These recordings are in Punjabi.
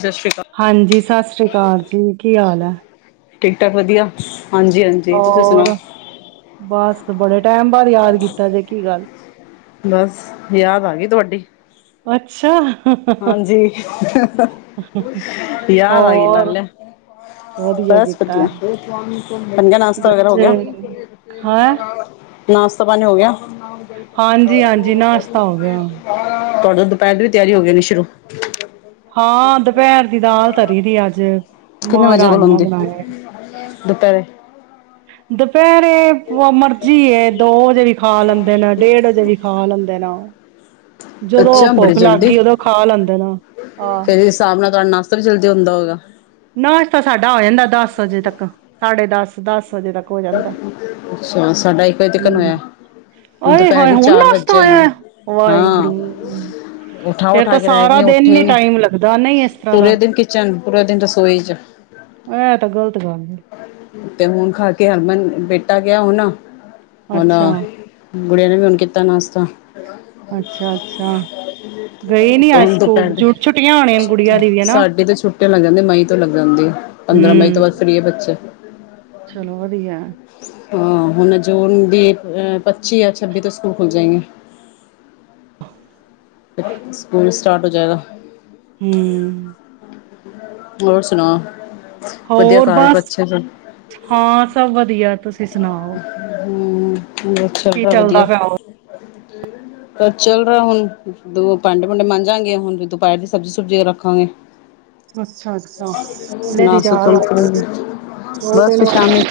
ਸਤਿ ਸ਼੍ਰੀ ਅਕਾਲ ਹਾਂਜੀ ਸਤਿ ਸ੍ਰੀ ਅਕਾਲ ਜੀ ਕੀ ਹਾਲ ਹੈ। ਠੀਕ ਠਾਕ ਵਧੀਆ। ਹਾਂਜੀ ਹਾਂਜੀ ਤੁਸੀਂ ਸੁਣਾਓ। ਹੋਰ, ਬਸ ਬੜੇ ਟਾਈਮ ਬਾਅਦ ਯਾਦ ਕੀਤਾ ਜੇ ਕੀ ਗੱਲ ਬਸ ਯਾਦ ਆ ਗਈ ਤੁਹਾਡੀ ਅੱਛਾ ਹਾਂਜੀ ਹੰਹੰ - ਯਾਦ ਆ ਗਈ ਲਾ ਹੋਰ, ਲਿਆ - ਵਧੀਆ ਬਸ ਕੀਤਾ, ਵਧੀਆ ਨਾਸ਼ਤਾ ਵਗੈਰਾ ਹੋ ਬੱਚੇ ਗਿਆ ਹੈਂ, ਨਾਸ਼ਤਾ ਪਾਣੀ ਹੋ ਗਿਆ ਹਾਂਜੀ-ਹਾਂਜੀ ਨਾਸ਼ਤਾ ਹੋ ਗਿਆ। [unintelligible] ਤੁਹਾਡੀ ਦੁਪਹਿਰ ਵੀ ਤਿਆਰੀ ਹੋ ਗਏ ਨਿਸ਼ ਸ਼ੁਰੂ ਹਾਂ ਦੁਪਹਿਰ ਦੀ ਦਾਲ ਧਰੀ ਦੀ ਅੱਜ ਕਿੰਨੇ ਮਾਂ ਵਜੇ ਕੋਲ ਰਾਜਮਾਂ ਆਉਂਦੀ ਬਣਾਏ। ਦੁਪਹਿਰੇ ਦੁਪਹਿਰੇ ਵ ਮਰਜੀ ਐ - ਦੋ ਵਜੇ ਵੀ ਖਾ ਲੈਂਦੇ ਨੇ ਡੇਢ ਵਜੇ ਵੀ ਖਾ ਲੈਂਦੇ ਨ ਜਦੋਂ ਅੱਛਾ ਉਹ ਬੜੀ ਭੁੱਖ ਲੱਗ ਜਲਦੀ ਗਈ ਉਦੋਂ ਖਾ ਲੈਂਦੇ ਨਾ - ਆਹ ਸਬ ਜਲਦੀ ਹੁੰਂਦਾ ਹੋਇਗਾ ਨਾਸ਼ਤਾਂ ਸਾਡਾ ਹੋ ਜਾਂਦੈ ਦਸ ਵਜੇ ਤੱਕ ਸਾਢੇ ਦਸ ਦਸ ਵਜੇ ਤੱਕ ਹੋ ਜਾਂਦਾ। ਅੱਛਾ ਸਾਡਾ ਇੱਕ ਵਜੇ ਤਿੱਕਨ ਹੂੰ। ਹੋਇਆ - ਹੁਣ ਆਏ ਦੁਪਹਿਰ ਹਾਏ ਦੀ ਹੁਣ ਚਾਰ ਵੱਜ ਨਾਸ਼ਤਾ ਆਇਆ ਜਾਏਂਗੇ ਹਾਂ ਵਾਹਿਗੁਰੂ ਉਠਾ ਫੇਰ ਉਠਾ ਤਾਂ ਕੇ ਰਹਿ ਸਾਰਾ ਗਈ ਦਿਨ ਉੱਠੇ ਨੀ ਟਾਈਮ ਲੱਗਦਾ ਨਹੀਂ ਇਸ ਤਰ੍ਹਾਂ ਦਾ ਪੂਰੇ ਦਿਨ ਕਿਚਨ ਪੂਰੇ ਦਿਨ ਰ ਇਹ ਤਾਂ ਗ਼ਲਤ ਗੱਲ ਹੈ ਤੇ ਹੁਣ ਘਰ ਕਿ ਹਰਮਨ ਬੇਟਾ ਗਿਆ ਹੁਨਾ ਅੱਛਾ ਗੁੜੀਆਂ ਨੇ ਵੀ ਹੁਣ ਕੀਤਾ ਨਾਸ਼ਤਾ ਅੱਛਾ ਅੱਛਾ ਗਈ ਨੀ ਅੱਜ ਹੁਣ ਸਕੂਲ ਦੁਪਹਿਰ ਦੇ ਜੂਠ ਛੁੱਟੀਆਂ ਹੋਣੀਆਂ ਗੁੜੀਆਂ ਦੀ ਵੀ ਹਨਾ। ਸਾਡੇ ਤੇ ਛੁੱਟੀਆਂ ਲੱਗ ਜਾਂਦੀ ਮਈ ਤੋਂ ਲੱਗ ਜਾਂਦੀ ਪੰਦਰਾਂ ਮਈ ਤੋਂ ਹੂੰ ਬਾਅਦ ਫਰੀ ਆ ਬੱਚੇ ਚਲੋ ਸੀਆ ਹਾਂ ਹੁਣ ਜੂਨ ਦੀ ਅਹ ਪੱਚੀ ਜਾਂ ਛੱਬੀ ਤੋਂ ਸਕੂਲ ਖੁੱਲ ਜਾਏਗੇ ਸਕੂਲ ਸਟਾਰਟ ਹੋ ਜਾਏਗਾ ਹਮ ਹੋਰ ਸੁਣਾਓ ਵਧੀਆ ਹੋਰ ਘਰ ਬਸ ਬੱਚੇ ਸਭ ਹਾਂ ਸਭ ਵਧੀਐ ਤੁਸੀਂ ਸੁਣਾਓ ਅੱਛਾ ਕੀ ਬੜਾ ਵਧੀਆ ਚੱਲਦਾ ਪਿਆ ਹੋਰ? ਚਲ ਰਿਹਾ ਹੁਣ ਦੋ ਭਾਂਡੇ ਭੂੰਡੇ ਮੰਜਾਂਗੇ ਹੁਣ ਵੀ ਦੁਪਹਿਰ ਦੀ ਸਬਜ਼ੀ ਸੁਬਜ਼ੀ ਰੱਖਾਂਗੇ ਅੱਛਾ ਅੱਛਾ ਇੰਨੇ ਨਾ ਦੀ ਚਾਰ ਸੁਕਣ ਵੱਜ ਜਾਣਗੇ ਦੋ ਬਸ ਤਿੰਨ ਫਿਰ ਵੱਜ ਸ਼ਾਮੀ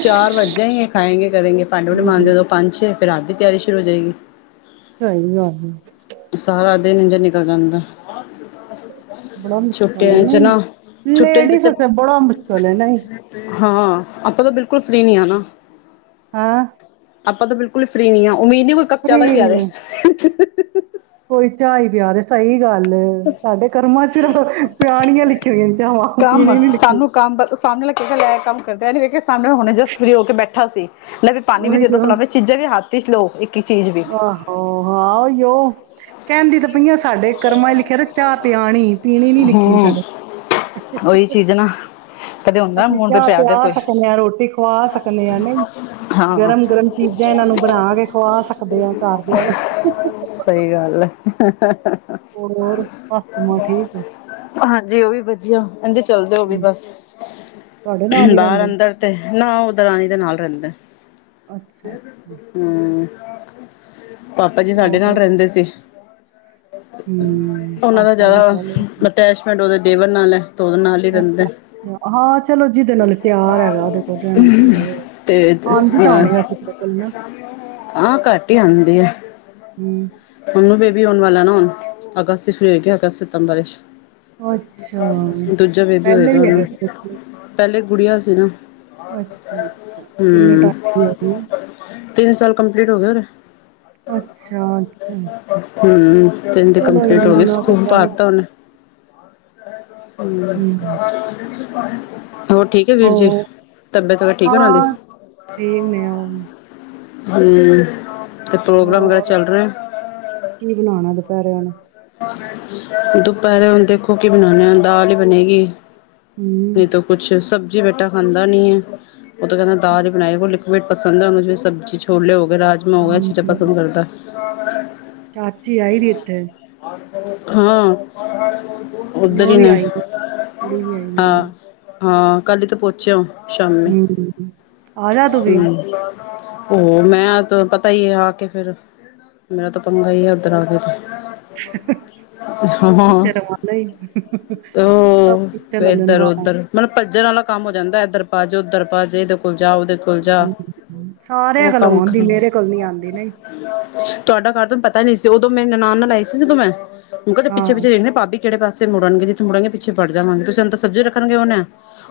ਚਾਰ ਵੱਜ ਜਾਏਂਗੇ ਖਾਏਗੇ ਕਰੇਗੇ ਭਾਂਡੇ ਭੂਂਡੇ ਹੂੰ। ਮਾਂਜਦੇ ਉਦੋਂ ਪੰਜ ਛੇ ਫੇਰ ਰਾਤ ਦੀ ਤਿਆਰੀ ਸ਼ੁਰੂ ਹੋ ਜਾਏਗੀ ਸਹੀ ਗੱਲ ਹੈ ਸਾਰਾ ਦਿਨੰ ਇੰਜ ਦਾ ਗੰਦਾ ਬੜਾ ਮੁਸ਼ਕਲ ਹੈ ਨਹੀਂ ਛੁੱਟੀਆਂ ਚ ਲੇਡੀਜ਼ ਬੱਚੇ ਉਥੇ ਬੜਾ ਮੁਸ਼ਕਿਲ ਨਹੀਂ ਹਾਂ ਆਪਾਂ ਤਾਂ ਬਿਲਕੁਲ ਫਰੀ ਨਹੀਂ ਆ ਨਾ ਹੈਂ? ਆਪਾਂ ਤਾਂ ਬਿਲਕੁਲ ਹੀ ਫਰੀ ਨਹੀਂ ਹਾਂ ਉਮੀਦ ਨਹੀ ਕੋਈ ਇੱਕ ਕੱਪ ਚਾਹ ਫਰੀ ਦਾ ਈ ਪਿਆ ਦੇ। ਕੋਈ ਚਾਅ ਹੀ ਪਿਆ ਦੇ ਸਹੀ ਗੱਲ ਸਾਡੇ ਕਰਮਾਂ ਸਿਰਫ ਪਿਆਣੀਆਂ ਲਿਖੀਆਂ ਹੋਈਆਂ ਨੇ ਚਵਾਂ ਪੀਣੀ ਨੀ ਲਿਖੀ ਲ ਕੰਮ ਕਰਦੇ ਐ ਨਹੀਂ ਵੇਖਿਆ ਸਮਣੇ ਹੋਣੇ ਜਸਟ ਫਰੀ ਹੋ ਕੇ ਬੈਠੇ ਅਠਾਸੀ ਪਾਣੀ ਵੀ ਦੇ ਦੋ ਫਲਾ ਚੀਜ਼ਾਂ ਵੀ ਹੱਥ [unintelligible] ਆਹਹੋ ਹਾਂ ਯ ਕਹਿੰਦੀ ਤਾਂ ਪਈਆਂ ਸਾਡੇ ਕਰਮਾਂ ਲਿਖਿਆ ਤੇ ਚਾਹ ਪਿਆਣੀ ਪੀਣੀ ਨੀ ਲਿਖੀ ਹੂੰ ਸਾਡੇ ਉਹੀ ਚੀਜ਼ ਨਾ ਕਦੇ ਹੁੰਦਾ ਅਸੀਂ ਮੂਡ ਤੇ ਚਾਹ ਦੇ ਪਿਆ ਕੋਈ ਸਕਦੇ ਹਾਂ, ਰੋਟੀ ਖਵਾ ਸਕਦੇ ਹਾਂ, ਨਹੀਂ ਹਾਂ ਗਰਮ ਗਰਮ ਚੀਜ਼ਾਂ ਇਹਨਾਂ ਨੂੰ ਬਣਾ ਕੇ ਖਵਾ ਸਕਦੇ ਹਾਂ ਘਰਦਿਆਂ ਨੂੰ ਸਹੀ [unintelligible] ਹੋਰ ਸੱਸ ਮਾਂ ਠੀਕ ਹਾਂਜੀ ਉਹ ਵੀ ਵਧੀਆ ਕਹਿੰਦੇ ਚਲਦੇ ਉਹ ਵੀ ਆ ਬਸ ਤੁਹਾਡੇ ਨਾਲ ਹੀ ਬਾਹਰ ਰਹਿੰਦੇ ਨੇ? ਅੰਦਰ ਤੇ ਨਾ ਉ ਦਰਾਣੀ ਦੇ ਨਾਲ ਰਹਿੰਦੇ ਅੱਛਾ ਅੱਛਾ। ਹਮ [unintelligible] ਪਾਪਾ ਜੀ ਸਾਡੇ ਹੋਰ ਨਾਲ ਰਹਿੰਦੇ ਸੀ ਹੂੰ। ਉਹਨਾਂ ਦਾ ਪਾਪਾ ਜੀ ਜਿਆਦਾ ਅਟੈਚਮੈਂਟ ਉਹਦੇ ਦੇਵਰ ਨਾਲ ਹੈ। ਤੇ ਉਹਦੇ ਨਾਲ ਹੀ ਰਹਿੰਦਾ ਅੱ ਹਾਂ ਚਲੋ ਜਿਹਦੇ ਨਾਲ ਪਿਆਰ ਹੈਗਾ ਉਹਦੇ ਕੋਲ ਰਹਿਣਾ ਚਾਹੀਦਾ ਆਂਦੀ ਤਾਂ ਆ ਵੈਸੇ ਤੇਰੇ ਕੋਲ ਨਾ। ਆਹ ਘੱਟ ਹੀ ਆਂਦੇ ਆ ਹਮ ਨੂੰ ਨੂ ਬੇਬੀ ਆਉਣ ਵਾਲਾ ਨਾ ਹੁਣ ਅਗਸਤ ਫੀ ਹੋ ਗਿਆ ਅਗਸਤ ਸਤੰਬਰ ਵਿੱਚ ਅੱਛਾ ਦੂਜਾ ਬੇਬੀ ਪਹਿਲੇ ਹੋਏਗਾ ਵੀ ਹੈਗੇ ਉਹ ਸੀ ਬੱਚੇ। ਪਹਿਲੇ ਗੁੜੀਆਂ ਸੀ ਨਾ ਅੱਛਾ ਅੱਛਾ। ਕਿੰਨੇ ਹਮ ਟਾਈਮ ਦੀ ਹੋ ਗਈ। ਤਿੰਨ ਸਾਲ ਕੰਪਲੀਟ ਹੋ ਗਏ ਹੋਨੇ- ਅੱਛਾ ਅੱਛਾ। ਹਮ ਤਿੰਨ ਦੀ ਚਲੋ ਕੰਪਲੀਟ ਹੋ ਗਈ ਇੰਨਾ ਤਾਂ ਸਕੂਲ ਪਾ ਚਾਹੀਦਾ। ਦਿੱਤਾ ਉਹਨੇ [inaudible] ਹੂ। ਹੂੰ। ਹ [inaudible] ਹੋਰ ਠੀਕ ਹੈ, ਵੀਰ ਜੀ ਆਹੋ ਤਬੀਅਤ ਵਗੈਰਾ ਠੀਕ ਹੈ, ਉਹਨਾਂ ਦੀ। ਹਾਂ ਦੇਖਦੇ ਆ ਹੁਣ। ਹੂ। ਹੋਰ ਕੀ ਬਣਾਣਾ ਦੁਪਹਿਰਾ ਨੂੰ। ਦੁਪਹਿਰੇ ਹੁਣ ਦੇਖੋ, ਕੀ ਬਣਾਉਣੇ ਆ ਦਾਲ ਹੀ ਬਣੇਗੀ। ਹੂੰ। ਨਹੀਂ ਤਾਂ ਕੁੱਛ ਸਬਜੀ - ਬੇਟਾ ਖਾਂਦਾ ਨੀ ਹੈ। ਉਹ ਤਾਂ ਕਹਿੰਦਾ ਦਾਲ ਹੀ ਬਣਾਈ ਪਸੰਦ ਹੈ। ਉਹ ਸਬਜ਼ੀ ਛੋਲੇ ਹੋਗੇ। ਰਾਜਮਾ ਹੋ ਗਏ ਚੀਜ਼ਾਂ ਹੂੰ ਪਸੰਦ ਕਰਦਾ। [unintelligible] ਚਾਚੀ ਆਈ ਦੀ ਇੱਥੇ। ਹੂ। ਉਹ ਵੀ ਆਈ। ਕੁੜੀ ਵੀ ਆਈ। ਹਾਂ ਹਾਂ, ਕੱਲ ਹੀ ਤਾਂ ਪਹੁੰਚੇ। ਸ਼ਾਮੀ ਹੂ, ਆ ਜਾ ਤੂੰ ਵੀ। ਹੂ, ਮੈਂ ਤੇ ਪਤਾ ਹੀ ਆ ਕੇ ਫਿਰ ਮੇਰਾ ਤਾਂ ਪੰਗਾ ਆ, ਓਧਰ ਆ ਕੇ ਤੇ। ਹਾਂ। ਤੇਰਾ ਮਨ ਹੀ ਸਭ ਪਿੱਛੇ ਉਹ ਨਾ ਲੰਬਾ ਇਧਰ-ਉਧਰ ਮਤਲਬ ਭੱਜਣ ਵਾਲਾ ਕੰਮ ਹੋ ਜਾਂਦਾ। ਇਧਰ ਪਾ ਜਾਓ ਉੱਧਰ ਪਾ ਜਾਓ ਏ ਤਾਂ ਕੋਈ- ਜਾਹ, ਉਹਦੇ ਕੋਲ ਜਾਹ। ਸਾਰਿਆਂ ਉਹ ਕੋਲ ਕੰਮ ਆਉਂਦੀ ਖਰਾਬ। ਮੇਰੇ ਕੋਲ ਨਹੀਂ ਆਂਦੀ ਨਹੀਂ ਤੁਹਾਡਾ ਘਰ ਤੁਹਾਨੂੰ ਪਤਾ ਨਹੀਂ ਸੀ। ਤੇ ਉਦੋਂ ਮੇਰੀ ਨਨਾਣ ਨੇ ਲਾਈ ਸੀ। ਸੀ ਕਿ ਮੈਂ- ਉਹ ਤਾਂ ਪਿੱਛੇ ਹਾਂ ਪਿੱਛੇ ਦੇਖਦੀ। ਭਾਬੀ- ਕਿਹੜੇ ਪਾਸੇ ਮੁੜਨਗੇ ਜੀ ਜਿਥੇ ਜਿਹਾ ਪਿੱਛੇ ਵੜ ਜਾਵਾਂਗੇ, ਤੇ ਸਾਨੂੰ ਤਾਂ ਸਬਜੀ ਰੱਖਣੀ ਆਉਦੀ ਆ।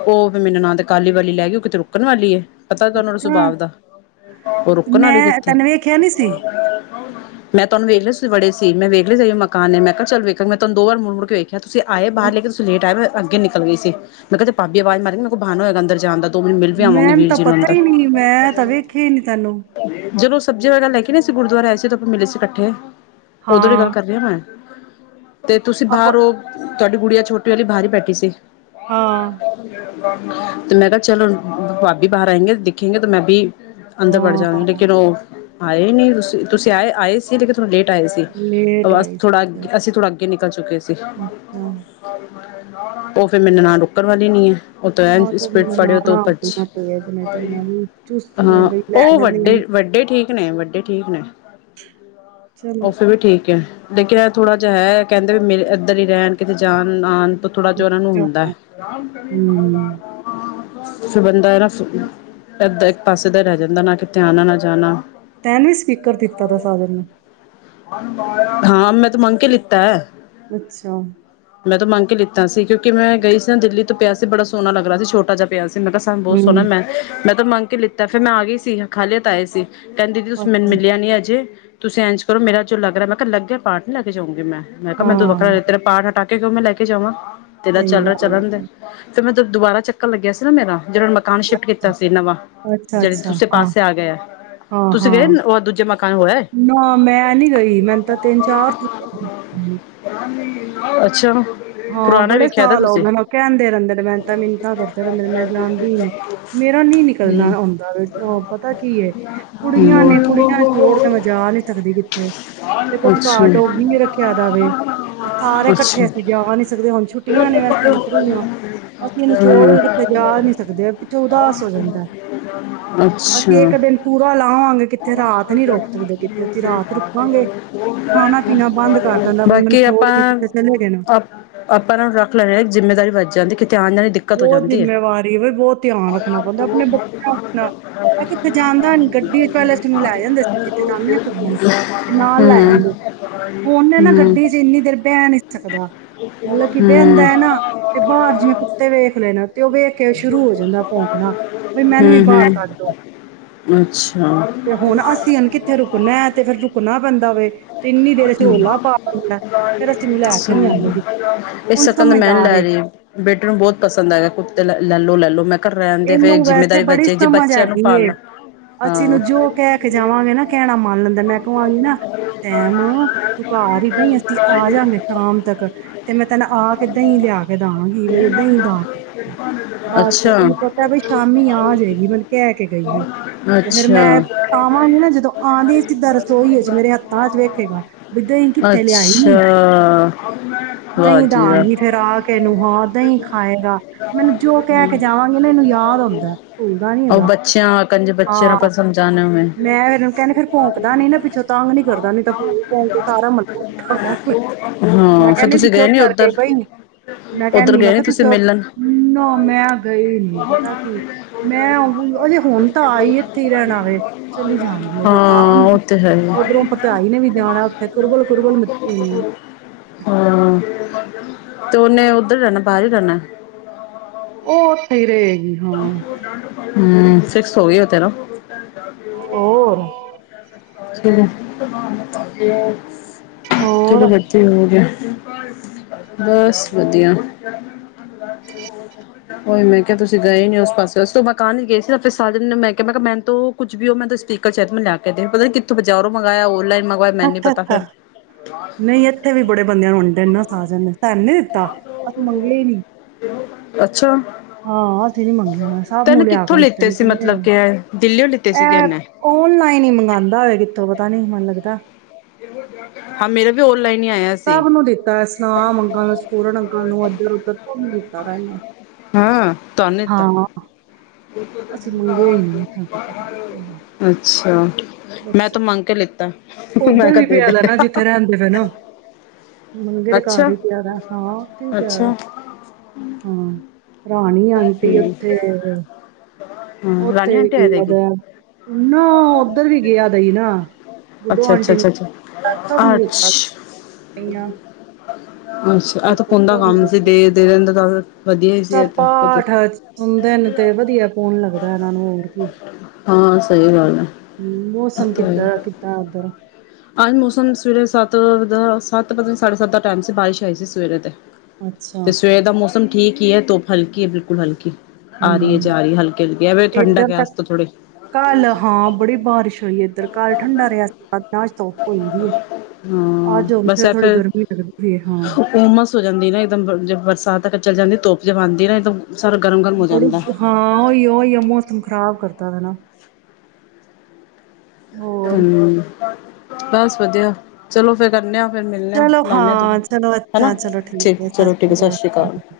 ਉਹ ਫਿਰ ਮੇਰੀ ਨਨਾਣ ਕਾਲੀ ਵਾਲੀ ਲੈ ਗਈ। ਉਹ ਕਿਤੇ ਰੁਕਣ ਵਾਲੀ ਹੈ। ਪਤਾ ਤਾ ਹੈ ਉਹਨਾਂ ਦੇ ਅੱਛਾ ਸੁਭਾਅ ਦਾ। ਉਹ ਤੇ ਰੁਕਣ ਮੈਂ ਵਾਲੀ ਕਿੱਥੇ। ਤੈਨੂੰ ਵੇਖਿਆ ਨਹੀਂ ਸੀ ਮੈਂ ਤੁਹਾਨੂੰ ਵੇਖ ਲਿਆ ਸੀ। ਵੜੇ ਸੀ। ਮੈਂ ਵੇਖ - ਇਹ ਮਕਾਨ ਨੇ ਮੈਂ ਕਿਹਾ ਚਲ ਵੇਖਣਗੇ। ਮੈਂ ਤੁਹਾਨੂੰ ਦੋ ਵਾਰ ਮੁੜ - ਮੁੜ ਕੇ ਵੇਖਿਆ। ਕਿਹਾ, ਤੁਸੀਂ ਆਏ ਬਾਹਰੋਂ ਲੇਕਿਨ ਤੁਸੀਂ ਲੇਟ ਆਏ ਹੋ। ਅੱਗੇ ਨਿਕਲ ਗਈ ਸੀ। ਮੈਂ ਕਿਹਾ ਜੇ ਭਾਬੀ ਆਵਾਜ਼ ਮਾਰੇ ਤਾਂ ਮੇਰੇ ਕੋਲ ਬਹਾਨਾ ਹੋਵੇਗਾ ਅੰਦਰ ਜਾਣ ਦਾ। ਦੋ ਮਿੰਟ ਮਿਲ ਵੀ ਆਵਾਂਗੇ ਮੈਨੂੰ ਵੀਰ ਤਾਂ ਜੀ ਨੂੰ ਪਤਾ ਅੰਦਰ ਹੀ ਨਹੀਂ। ਮੈਂ ਤਾਂ ਵੇਖਿਆ ਹੀ ਨੀ ਤੈਨੂੰ। ਸਬਜ਼ੀਆਂ ਵਗੈਰਾ ਲੈ ਕੇ ਨਹੀਂ ਆਏ ਸੀ। ਗੁਰਦੁਆਰੇ ਆਏ ਸੀ। ਉਦੋਂ ਆਪਾ ਮਿਲੇ ਸੀ ਇਕੱਠੇ। ਉਦੋਂ ਦੀ ਹਾਂ। [inaudible] ਤੇ ਤੁਸੀਂ ਆਪਾਂ ਬਾਹਰ ਹੋ। ਤੁਹਾਡੀ ਗੁਡੀਆ ਚੁੱਕ - ਛੋਟੀ ਵਾਲਲੀ ਬਾਹਰ ਹੀ ਬੈਠੀ ਸੀ ਹਾਂ [unintelligible] ਤੇ ਮੈਂ ਕਿਹਾ ਚਲ ਭੀ ਬਾਹਰ ਆਏਂ ਗ ਦੇਖੇਗੇ ਤੇ ਮੈਂ ਵੀ ਅੰਦਰ ਬੜ ਜਾਵਗੇ ਹਾਂ ਲੇਕਿਨ ਉਹ ਆਏ ਨਹੀਂ ਤੁਸੀਂ ਤੁਸੀਂ ਆਏ ਆਏ ਸੀ ਲੇਕਿਨ ਲੇਟ ਆਏ ਸੀ ਲੇਟ ਅਂ ਆਈ ਸੀ ਥੋੜ੍ਹਾ ਅ ਅਸੀਂ ਥੋੜ੍ਹਾ ਅੱਗੇ ਨਿਕਲ ਚੁੱਕੇ ਸੀ ਅੱਛਾ ਉਹ ਫਿਰ ਮੇਰੀ ਨਨਾਣ ਰੁੱਕਣ ਵਾਲੀ ਨੀ ਹੈ ਉਹ ਤੇ ਐਨ ਆ ਤਾਂ ਸਪੀਡ ਫੜਓ ਤੋ ਨਨਾਣਾ ਭੱਜ, ਆਪਣੀਆਂ ਤੇਜ ਨੇ ਤੇਰੀਆਂ ਵੀ ਚੁਸਤ ਨੇ ਹਾਂ ਬਈ ਲੈ ਉਹ ਜਾਂਦੀਆਂ ਵੱਡੇ ਨੇ। ਵੱਡੇ ਠੀਕ ਨੇ ਵੱਡੇ ਠੀਕ ਨੇ ਚਲੋ ਬੱਸ ਫੇ ਠੀਕ ਹੈ ਲੇਕਿਨ ਇਹ ਥੋੜ੍ਹਾ ਜਿਹਾ ਹੈ ਕਹਿੰਦੇ ਵੀ ਮੇਰੇ ਇੱਧਰ ਹੀ ਰਹਿਣ ਕਿਤੇ ਜਾਣ ਨਾ ਆਉਣ ਥੋੜ੍ਹਾ ਜਿਹਾ ਉਹਨਾਂ ਨੂੰ ਅੱਛਾ, ਹੁੰਦਾ ਹੈ ਹੂੰ ਫਿਰ ਬੰਦਾ ਇਹ ਨਾ ਸੁ ਇੱਦਾਂ ਇੱਕ ਪਾਸੇ ਦਾ ਰਹ ਫਿਰਨਾ ਨਾ ਕਿਤੇ ਆਉਣਾ ਨਾ ਜਾਣਾ ਤੈਨ ਵੀ ਸਪੀਕਰ ਦਿੱਤਾ ਦਾ ਸਾਗਰ ਨੇ ਹਾਂ ਮੈਂ ਤੇ ਮੰਗ ਕੇ ਲਿੱਤਾ ਹੈ ਅੱਛਾ ਮੈਂ ਤਾਂ ਮੰਗ ਕੇ ਲਿੱਤਾ ਸੀ ਕਿਉਂਕਿ ਮੈਂ ਗਈ ਸੀ ਨਾ ਦਿੱਲੀ ਤੇ ਪਿਆ ਸੀ ਬੜਾ ਸੋਹਣਾ ਲੱਗਹਾ ਸੀ ਛੋਟਾ ਜਾ ਪਿਆ ਸੀ ਤੇਨੁ ਮੈਂ ਦਸਾਂ ਬੌਤ ਸੋਨਾ ਹੂੰ। ਮੈਂ ਮੈਂ ਤਾਂ ਮੰਗ ਕੇ ਲਿੱਤੇ ਫਿਰ ਮੈਂ ਆ ਗਈ ਸੀ ਖਾਲੀ ਹਾਥ ਆਏ ਸੀ। ਕੇੰਦੀਦੀ ਤੁਸੀਂ ਮੈਨੂੰ ਅੱਛਾ, ਮਿਲਿਆ ਨੀ ਅਜੇ। ਤੁਸੀਂ ਐਜ ਚਲੋ ਮੇਰਾ ਜੋ ਲੱਗ ਰਿਐ ਮੈਂ ਕਿਆ ਲੱਗ ਗਿਆ ਪਾਠ ਲੀ ਲੈ ਕੇ ਜਾਊਂਗੀ ਮੈਂ। ਮੈਂ ਕਿਹਾ ਮੈਨੂੰ ਤੇ ਤੁੰ ਹਾਂ, ਵੱਖਰਾ [unintelligible] ਤੇਰੇ ਪਾਠ ਹਟਾ ਕ ਕੇ [unintelligible] ਮੈੰ ਲੈ ਕੇ ਜਾਵਾਂ। ਤੇਰਾ ਸਹੀ ਚੱਲਰਾ ਗੱਲ ਚਲਨ ਦੇ ਐ। ਫਿਰ ਮੈਂ ਫੇਰ ਦੁਬਾਰਾ ਚੱਕਰ ਲੱਗਿਆ ਸੀ ਨਾ ਮੇਰਾ। ਜਿਹੜਾ ਮਕਾਨ ਸ਼ਿਫਟ ਕੀਤਾ ਸੀ ਨਵਾਂ, ਜਿਹੜ ਅੱਛਾ-ਅੱਛਾ, ਦੂਸੇ ਹਾਂ, ਪਾਸੇ ਆ ਗਏ ਐ ਤੁਸੀਂ ਗਏ ਹਾਂ-ਹਾਂ, ਔ ਦੂਜੇ ਮਕਾਨ ਹੋ ਆਏ? ਨਾ ਮੈਂ ਨੀ ਲਈ ਮੈਨੂੰ ਤਾਂ ਤਿੰਨ ਚਾਰ ਅੱਛਾਂ! ਹਾਂ ਬੜੇ ਸਾਲ ਹੌ ਗਏ ਨੇ ਔ ਕੇੰਦੇ ਰੇੰਦੇ ਨੇ ਮੈਂਨ ਤੇ ਮਿਨਤਾਂ ਕਰਦੇ ਰੇੰਦੇ ਨੇ ਮੈਂ ਜਾਂਦੀ ਨੀ, ਮੇਰਾ ਨੀ ਨਿਕਲਨਾ ਹੌੰਦਾ ਵੇ, ਔਂ ਪਤਾ ਕੀ ਐ ਹੂੰ ਕੁੜੀਆਂ ਨੇ ਕੁੜੀਆਂ ਛੋੜ ਕੇ ਹੂੰ ਮੈਂ ਜਾ ਨੀ ਸਕਦ ਕਿੱਥੇ, ਤੇ ਕੋਛ ਅੱਛਾ ਅੱਛਾ ਘਾਰ ਡੌਗੀ ਵੀ ਰੱਖਿਆ ਦਾ ਵੇ, ਸਾਰੇ ਕੱਠੇ ਜਾ ਨਈ ਸਕਦੇ ਹੁਨ ਛੁੱਟੀਆਂ ਨੇ ਵੈਸੇ ਤੇ ਹੁਨ ਫ੍ਰੀ ਆਂ, ਅਸੀਂ ਏਨੂੰ ਛੋੜ ਕੇ ਕਿਥੇ ਜਾ ਨਈ ਸਕਦੇ, ਪਛੋਂ ਉਦਾਸ ਹੋ ਹਮ, ਜਾਂਦੈ, ਅਸੀਂ ਅੱਛਾ ਇਕ ਦਿਨ ਪੂਰਾ ਲਾ ਆਵਾਂਗੇ ਕਿੱਥੇ ਰਾਤ ਨੀ ਰੋਕ ਸਕਦੇ ਕਿੱਥੇ ਬੰਦ ਕਰ ਦਿੰਦਾ ਵੀ ਮੈਨੂੰ ਬਾਕੀਂ ਛੋੜ ਆਪਾਂ ਕੇ ਕਿਤੇ ਚਲੇ ਗਏ ਨਾ ਅ ਆਪਾਂ ਇਹਨਾਂ ਨੂੰ ਰੱਖ ਲੈਣੇ ਹਾਂ ਜਿੰਮੇਦਾਰੀ ਵੱਜ ਜਾਂਦੀ ਕੀ ਬਹੁਤ ਜਿੰਮੇਵਾਰੀ ਬ ਬਹੁਤ ਧਿਆਨ ਰੱਖਣਾ ਪਉਦਾ ਆਪਣੇ ਬੱਚਿਆਂਣਾ ਇਹ ਕਿੱਥੇ ਜਾਂਦਾ ਨੀ ਗੱਡੀ ਚ ਪਹਿਲ ਤਨੂੰ ਲੈ ਜਾਂਦੇ ਸੀ ਕਿੱਥੇ ਜਾਂਦੇ ਹ ਤੇ ਨਾਲ ਲੈ ਹੂੰ ਜਾਂਦੇ ਹੁਣਨ ਨਾ ਹੂੰ ਗੱਡੀ ਚ ਇੰਨੀ ਦੇਰ ਬਹਿ ਨੀ ਸਕਦਾ ਮਤਲਬ ਕਿ ਬਹਿੰਦਾ ਹੂੰ-ਹੂੰ, ਹੈ ਨਾ ਤੇ ਬਾਹਰ ਜਿਵੇਂ ਕੁ ਦੇੇਖ ਲੈਣਾ ਤੇ ਉਹ ਵੇਖ ਕੇ ਸ਼ੁਰੂ ਹੋ ਜਾਂਦਾ ਭੋਂਕਣਾ ਬਈ ਮੈਨੂੰ ਵੀ ਬਾਹਰ ਕੱਢ ਦੋ, ਤੇ ਅੱਛਾ ਹੁਣ ਅਸੀਂ ਹੁਨ ਕਿੱਥੇ ਰੁਕਣਾ ਤੇ ਫੇਰ ਰੁਕਣਾ ਪੈਂਦਾ ਵੇ ਤੇ ਇੰਨੀ ਦੇਰ ਚ ਰੌਲਾ ਪਾ ਦਿੰਦਾ ਫੇਰ ਅਸੀਂ ਇਹਨੂੰ ਲੈ ਕੇ ਨੀ ਆਂਦੇ ਗੇ ਇਸ ਹੁਣ ਸਕਨ ਮੈਂਨ ਸਮਝਦਾਰ ਲੈ ਏ ਰਹੀ ਬੇਟੇ ਨੂੰ ਬਹੁਤ ਪਸੰਦ ਆਇਗਾ ਕੁੱਤੇ ਲੈ ਲੋ, ਲੈ ਲੋ ਮੈਂ ਕਿਹਾ ਰਹਿਣ ਦੇ ਫਿਰ ਇਹਨੂੰ ਵੈਸੇ ਜਿੰਮੇਦਾਰੀ ਬੜੀ ਵੱਜੇ ਜੇ ਸਮਝ ਬੱਚਿਆਂ ਨੂੰ ਹੈਗੀ ਏ ਪਾਲਣਾ ਅਸੀਂ ਹਾਂ। ਇਹਨੂੰ ਜੋ ਕਹਿ ਕੇ ਜਾਵਾਂਗੇ ਨਾ ਕਹਿਣਾ ਮੰਨ ਲੈਂਦਾ ਮੈਂ ਕਵਾਗੀ ਨਾ ਤੈਮ ਤੂੰ ਘਰ ਹੀ ਬਈ ਅਸੀਂ ਆ ਜਾਗੇ ਸ਼ਾਮ ਤੱਕ ਤੇ ਮੈਂ ਤੈਨੂੰ ਆ ਕੇ ਦਹੀਂ ਲਿਆ ਕੇ ਦਾਗੀ ਬਈ ਦਹੀਂ ਦਾਂ ਬਸ ਅੱਛਾ। ਇਹਨੂੰ ਸੋਚਿਆ ਬਈ ਸ਼ਾਮੀ ਆ ਜਾਏਗੀ ਮੈਨ ਕਹਿ ਕੇ ਗਈਏ ਤੇ ਫੇਰ ਮੈਂ ਆਵਾਂਗੀ ਨਾ ਅੱਛਾ। ਜਦੋਂ ਆਂ ਸਿੱਧਾਂ ਰਸੋਈ ਏਚ ਮੇਰੇ ਹੱਥ ਚ ਵੇਖੇਗਾ ਬਈ ਦਹੀਂ ਕਿੱਥੇ ਲਿਆਈ ਨੀ ਦਹੀਂ ਦਾਗੀ ਫੇਰ ਆ ਕੇਨੂੰ ਹਾਂ ਦਹੀਂ ਖਾਏਗਾ ਮੈਨੂੰ ਜੋ ਕਹਿ ਕੇ ਜਾਵਾਂ ਇਹਨੂੰ ਯਾਦ ਆਉਂਦਾ ਭੁਲਦਾ ਨੀ ਹੈਗਾ ਹਾਂ ਸਮਝਾਣੇ ਹੋਏ ਮੈਂ ਇਹਨੂੰ ਕਹਿੰਦੇ ਫੇਰ ਭੋਂਕਦਾ ਨੀ ਪਿੱਛੋਂ ਤਾਂ ਨੀ ਕਰਦਾ ਨਈ ਤਾਂ ਪੋਕ ਪੋਕ ਸਾਰਾ ਮਲਾ ਕਠਾ ਕਰ ਲਏਗਾ ਮੈ ਹਾਂ ਫਿਰ ਕਹਿੰਦੀ ਤੂੰ ਤੁਸੀਂ ਗਏ ਚੁਪ ਨੀ ਕਰਕੇ ਉੱਧਰ ਬਈ ਮੈਂ ਉੱਧਰ ਕਹਿੰਦੀ ਆ ਗਏ ਨੀ ਤੁ ਤੁਸੀਂ ਚੁੱਪ ਮਿਲਣ ਨਾ ਮੈ ਉਹ- ਅਜੇ ਹੁਣ ਤਾਂ ਆਈ ਇੱਥੇ ਹੀ ਰਹਿਣਾ ਵੇ, ਚਲੀ ਜਾਵਾਂਗੀ ਅਜੇ ਤਾਂ ਹਾਂ ਉਹ ਤੇ ਹੈ ਹੀ। ਉੱਧਰੋਂ ਭਰਜਾਈ ਨੇ ਵੀ ਜਾਣਾ ਉੱਥੇ ਕੁਰਬਲ-ਕੁਰਬਲ ਮੱਚੀ ਹੋਈ ਏ, ਹਾਂ ਤੇ ਓਹਨੇ ਉੱਧਰ ਹੀ ਰਹਿਣਾ ਬਾਹਰ ਹੀ ਰਹਿਣਾ। ਉਹ ਉਥੇ ਹੀ ਰਹੇ ਤਡ ਹਮ ਫਿਕਸ ਹੋ ਗਈ ਉਥੇ ਨਾ। ਚਦੇ ਹੋਰ, ਹੋ ਹਾਂ ਹੋ [inaudible] ਹੋਰ ਚਲੋ [unintelligible] ਹੋ ਜੇ। ਬਸ ਵਧੀਆ ਉਹੀ ਮੈਂ ਕਿਹਾ ਤੁਸੀ ਗਏ ਨੇ ਉਸ ਪਾਸੇ ਉਸ ਤੋਂ ਮਕਾਨੀ ਗਏ ਸੀ ਉਥੇ ਸਾਜਨ ਮੈਂ ਕਿਹਾ ਮੈਂ ਕਿਹਾ ਮੈਨੂੰ ਕੁਛ ਵੀ ਉਹ ਮੈਂਨ ਸਪੀਕਰ ਚਾਹੀਦਾ ਮੈਨ ਲਿਆ ਕੇ ਦੇ ਪਤਾ ਨ ਕਿੱਥੋਂ ਬਜ਼ਾਰੋਂ ਮੰਗਾਇਆ ਔਨਲਾਈਨ ਮੰਗਵਾਇਆ ਮੈਨੂੰ ਨੀ ਪਤਾ ਅੱਛਾ-ਅੱਛਾ ਫਿਰ ਨਹੀਂ ਇੱਥੇ ਵੀ ਬੜੇ ਬੰਦਿਆਂ ਨੂੰ ਵੰਡੇ ਨਾ ਸਾਜਨ ਨੇ ਤਾਂਨ ਨੀ ਦਿੱਤਾ ਅਸੀ ਮੰਗੇ ਹੀ ਨੀ ਅੱਛਾ ਹਾਂ। ਸੀ ਨੀ ਮੰਗਿਆ ਹੋਇਆ ਸਬ ਨੂੰ ਤੈਨੇ ਲਿਆ ਕੇ ਕਿੱਥੋਂ ਦਿੱਤੇ ਲਿੱਤੇ ਨੇ ਸੀ ਕਿੰਨੇ ਮਤਲਬ ਨੇ ਕਿ ਦਿੱਲੀਓ ਲਿੱਤੇ ਸੀਗੇ ਇਹ ਇਹਨੇ ਓਨਲਾਈਨ ਹੀ ਮੰਗਵਾਉਂਦਾ ਹੋਆ ਕਿੱਥੋਂ ਪਤਾ ਨੀ ਮਨ ਦਾ ਹਾਂ ਮੇਰਾ ਵੀ ਔਨਲਾਈਨ ਹੀ ਆਇਆ ਸੀ ਸਭ ਨੂੰ ਦਿੱਤਾ ਸਨਾਮ ਅੰਗਾਂ ਨੂੰ, ਸਪੂਰਨ ਅੰਕਲ ਨੂੰ ਅੱਧਰ ਉੱਧਰ ਸਭ ਨੂੰ [unintelligible] ਹਾਂ ਤੁਹਾਨੁ ਦਿੱਤਾ? ਹਾਂ ਅਸੀਂ ਮੰਗਿਆ ਹੀ ਨਹੀਂ ਛੱਡ ਪਰਾ ਕੋਈ ਗੱਲ ਨਹੀਂ। ਅੱਛਾ! ਮੈਂ ਤੇ ਮੰਗ ਕੇ ਲਿੱਤਾ। ਮੈਂ ਉੱਧਰ ਕਿਹਾ ਵੀ ਦੇ ਦੇ ਪਿਆਦਾ ਨਾ ਜਿੱਥੇ ਰਹਿੰਦੇ ਪਏ ਨਾ। ਮੰਗੇ ਦੇ ਘਰ ਅੱਛਾ ਹੀ ਪਿਆ ਦਾ ਹੈ ਹਾਂ ਉਥੇ ਵੀ ਪਿਆ ਦਾ ਅੱਛਾ ਹਾਂ। ਰਾਣੀ ਆਂਟੀ ਹਮ ਉੱਥੇ ਰਾਣੀ ਉੱਥੇ ਵੀ ਆਂਟੀ ਆਏ ਦੇ ਗਿਆ ਕੀ ਦਾ ਨਾ ਓਧਰ ਵੀ ਗਿਆ ਦਾ ਹੀ ਨਾ। ਗੁੱਡੋ ਅੱਛਾ ਅੱਛਾ ਆਂਟੀ ਨੂੰ ਅੱਛਾ ਅੱਛਾ ਅੱਛ [unintelligible] ਅੱਛਾ ਇਹ ਤਾਂ ਸਟੀਕਰ ਪੁੰਨ ਦਾ ਕੰਮ ਸੀ ਦੇ ਦੇ ਦਿੰਦਾ। ਵਧੀਆ ਹੀ ਚਲ ਸੀ ਤਾਂ ਕਦੇ ਪਾਠ ਸੁਂਦੇ ਨੇ ਤੇ ਵਧੀਆ ਹੁਣ ਲੱਗਦਾ ਇਹਨਾਂ ਨੂੰ ਹੋਰ ਕੀ ਹਾਂ ਸਹੀ ਗੱਲ ਹੈ ਹਮ ਇਹ ਮੌਸਮ ਤਾਂ ਕਿੱਦਾਂ ਹੈ ਕਿੱਦਾਂ ਉੱਧਰ? ਅੱਜ ਮੌਸਮ ਸਵੇਰੇ ਸੱਤ ਸੱਤ ਵਜੇ ਸਾਢੇ ਸੱਤ ਦਾ ਟਾਈਮ ਸੀ ਬਾਰਿਸ਼ ਆਈ ਸੀ ਸਵੇਰੇ ਤੇ। ਅੱਛਾ ਤੇ ਸਵੇਰ ਦਾ ਮੌਸਮ ਠੀਕ। ਯੇ ਤੋ ਹਲਕੀ ਹੈ ਬਿਲਕੁਲ ਹਲਕੀ। ਆ ਰਹੀ ਹੈ ਹਮ ਜਾ ਰਹੀ ਹੈ ਹਲਕੀ ਹਲਕੀ ਐਵੇਂ ਠੰਡਕ ਏਧਰ ਹੈ ਤਾਂ ਅੱਜ ਥੋੜੀ ਕੱਲ ਹਾਂ ਬੜੀ ਬਾਰਿਸ਼ ਹੋਈ ਇੱਧਰ ਕਲ ਠੰਡਾ ਰਿਹਾ ਸੀ ਧੁੱਪ ਹੋਈ ਦੀ ਏ ਹਾਂ ਅੱਜ ਹੁਣ ਬਸ ਫਿਰ ਐ ਥੋੜੀ ਫੇਰ ਗਰਮੀ ਲੱਗਦੀ ਪਈ ਏ ਹਾਂ ਉਮਸ ਹੋ ਜਾਂਦੀ ਨਾ ਇੱਕਦਮ ਜੇ ਬਰਸਾਤ ਤੱਕ ਚਲ ਜਾਂਦੀ। ਧੁੱਪ ਜਮਉਂਦੀ ਨਾ ਇਕਦਮ ਬੜੀ ਹਾਂ ਉਹੀ ਉਈ ਆ ਮੌਸਮ ਖ਼ਰਾਬ ਕਰਦਾ। ਤਾ ਨਾ। ਹੋਰ ਹਮ। ਬਸ ਵਧੀਆ ਚਲੋ ਫੇਰ ਕਰਨੇ ਆ। ਫਿਰ ਮਿਲਣੇ ਆ ਚਲੋ ਲਾਣੇ ਆ ਹਾਂ ਚਲੋ ਅੱਛਾ ਚਲੋ ਠੀਕ ਹੈ, ਸਤਿ ਸ੍ਰੀ ਅਕਾਲ ਹਾਂ।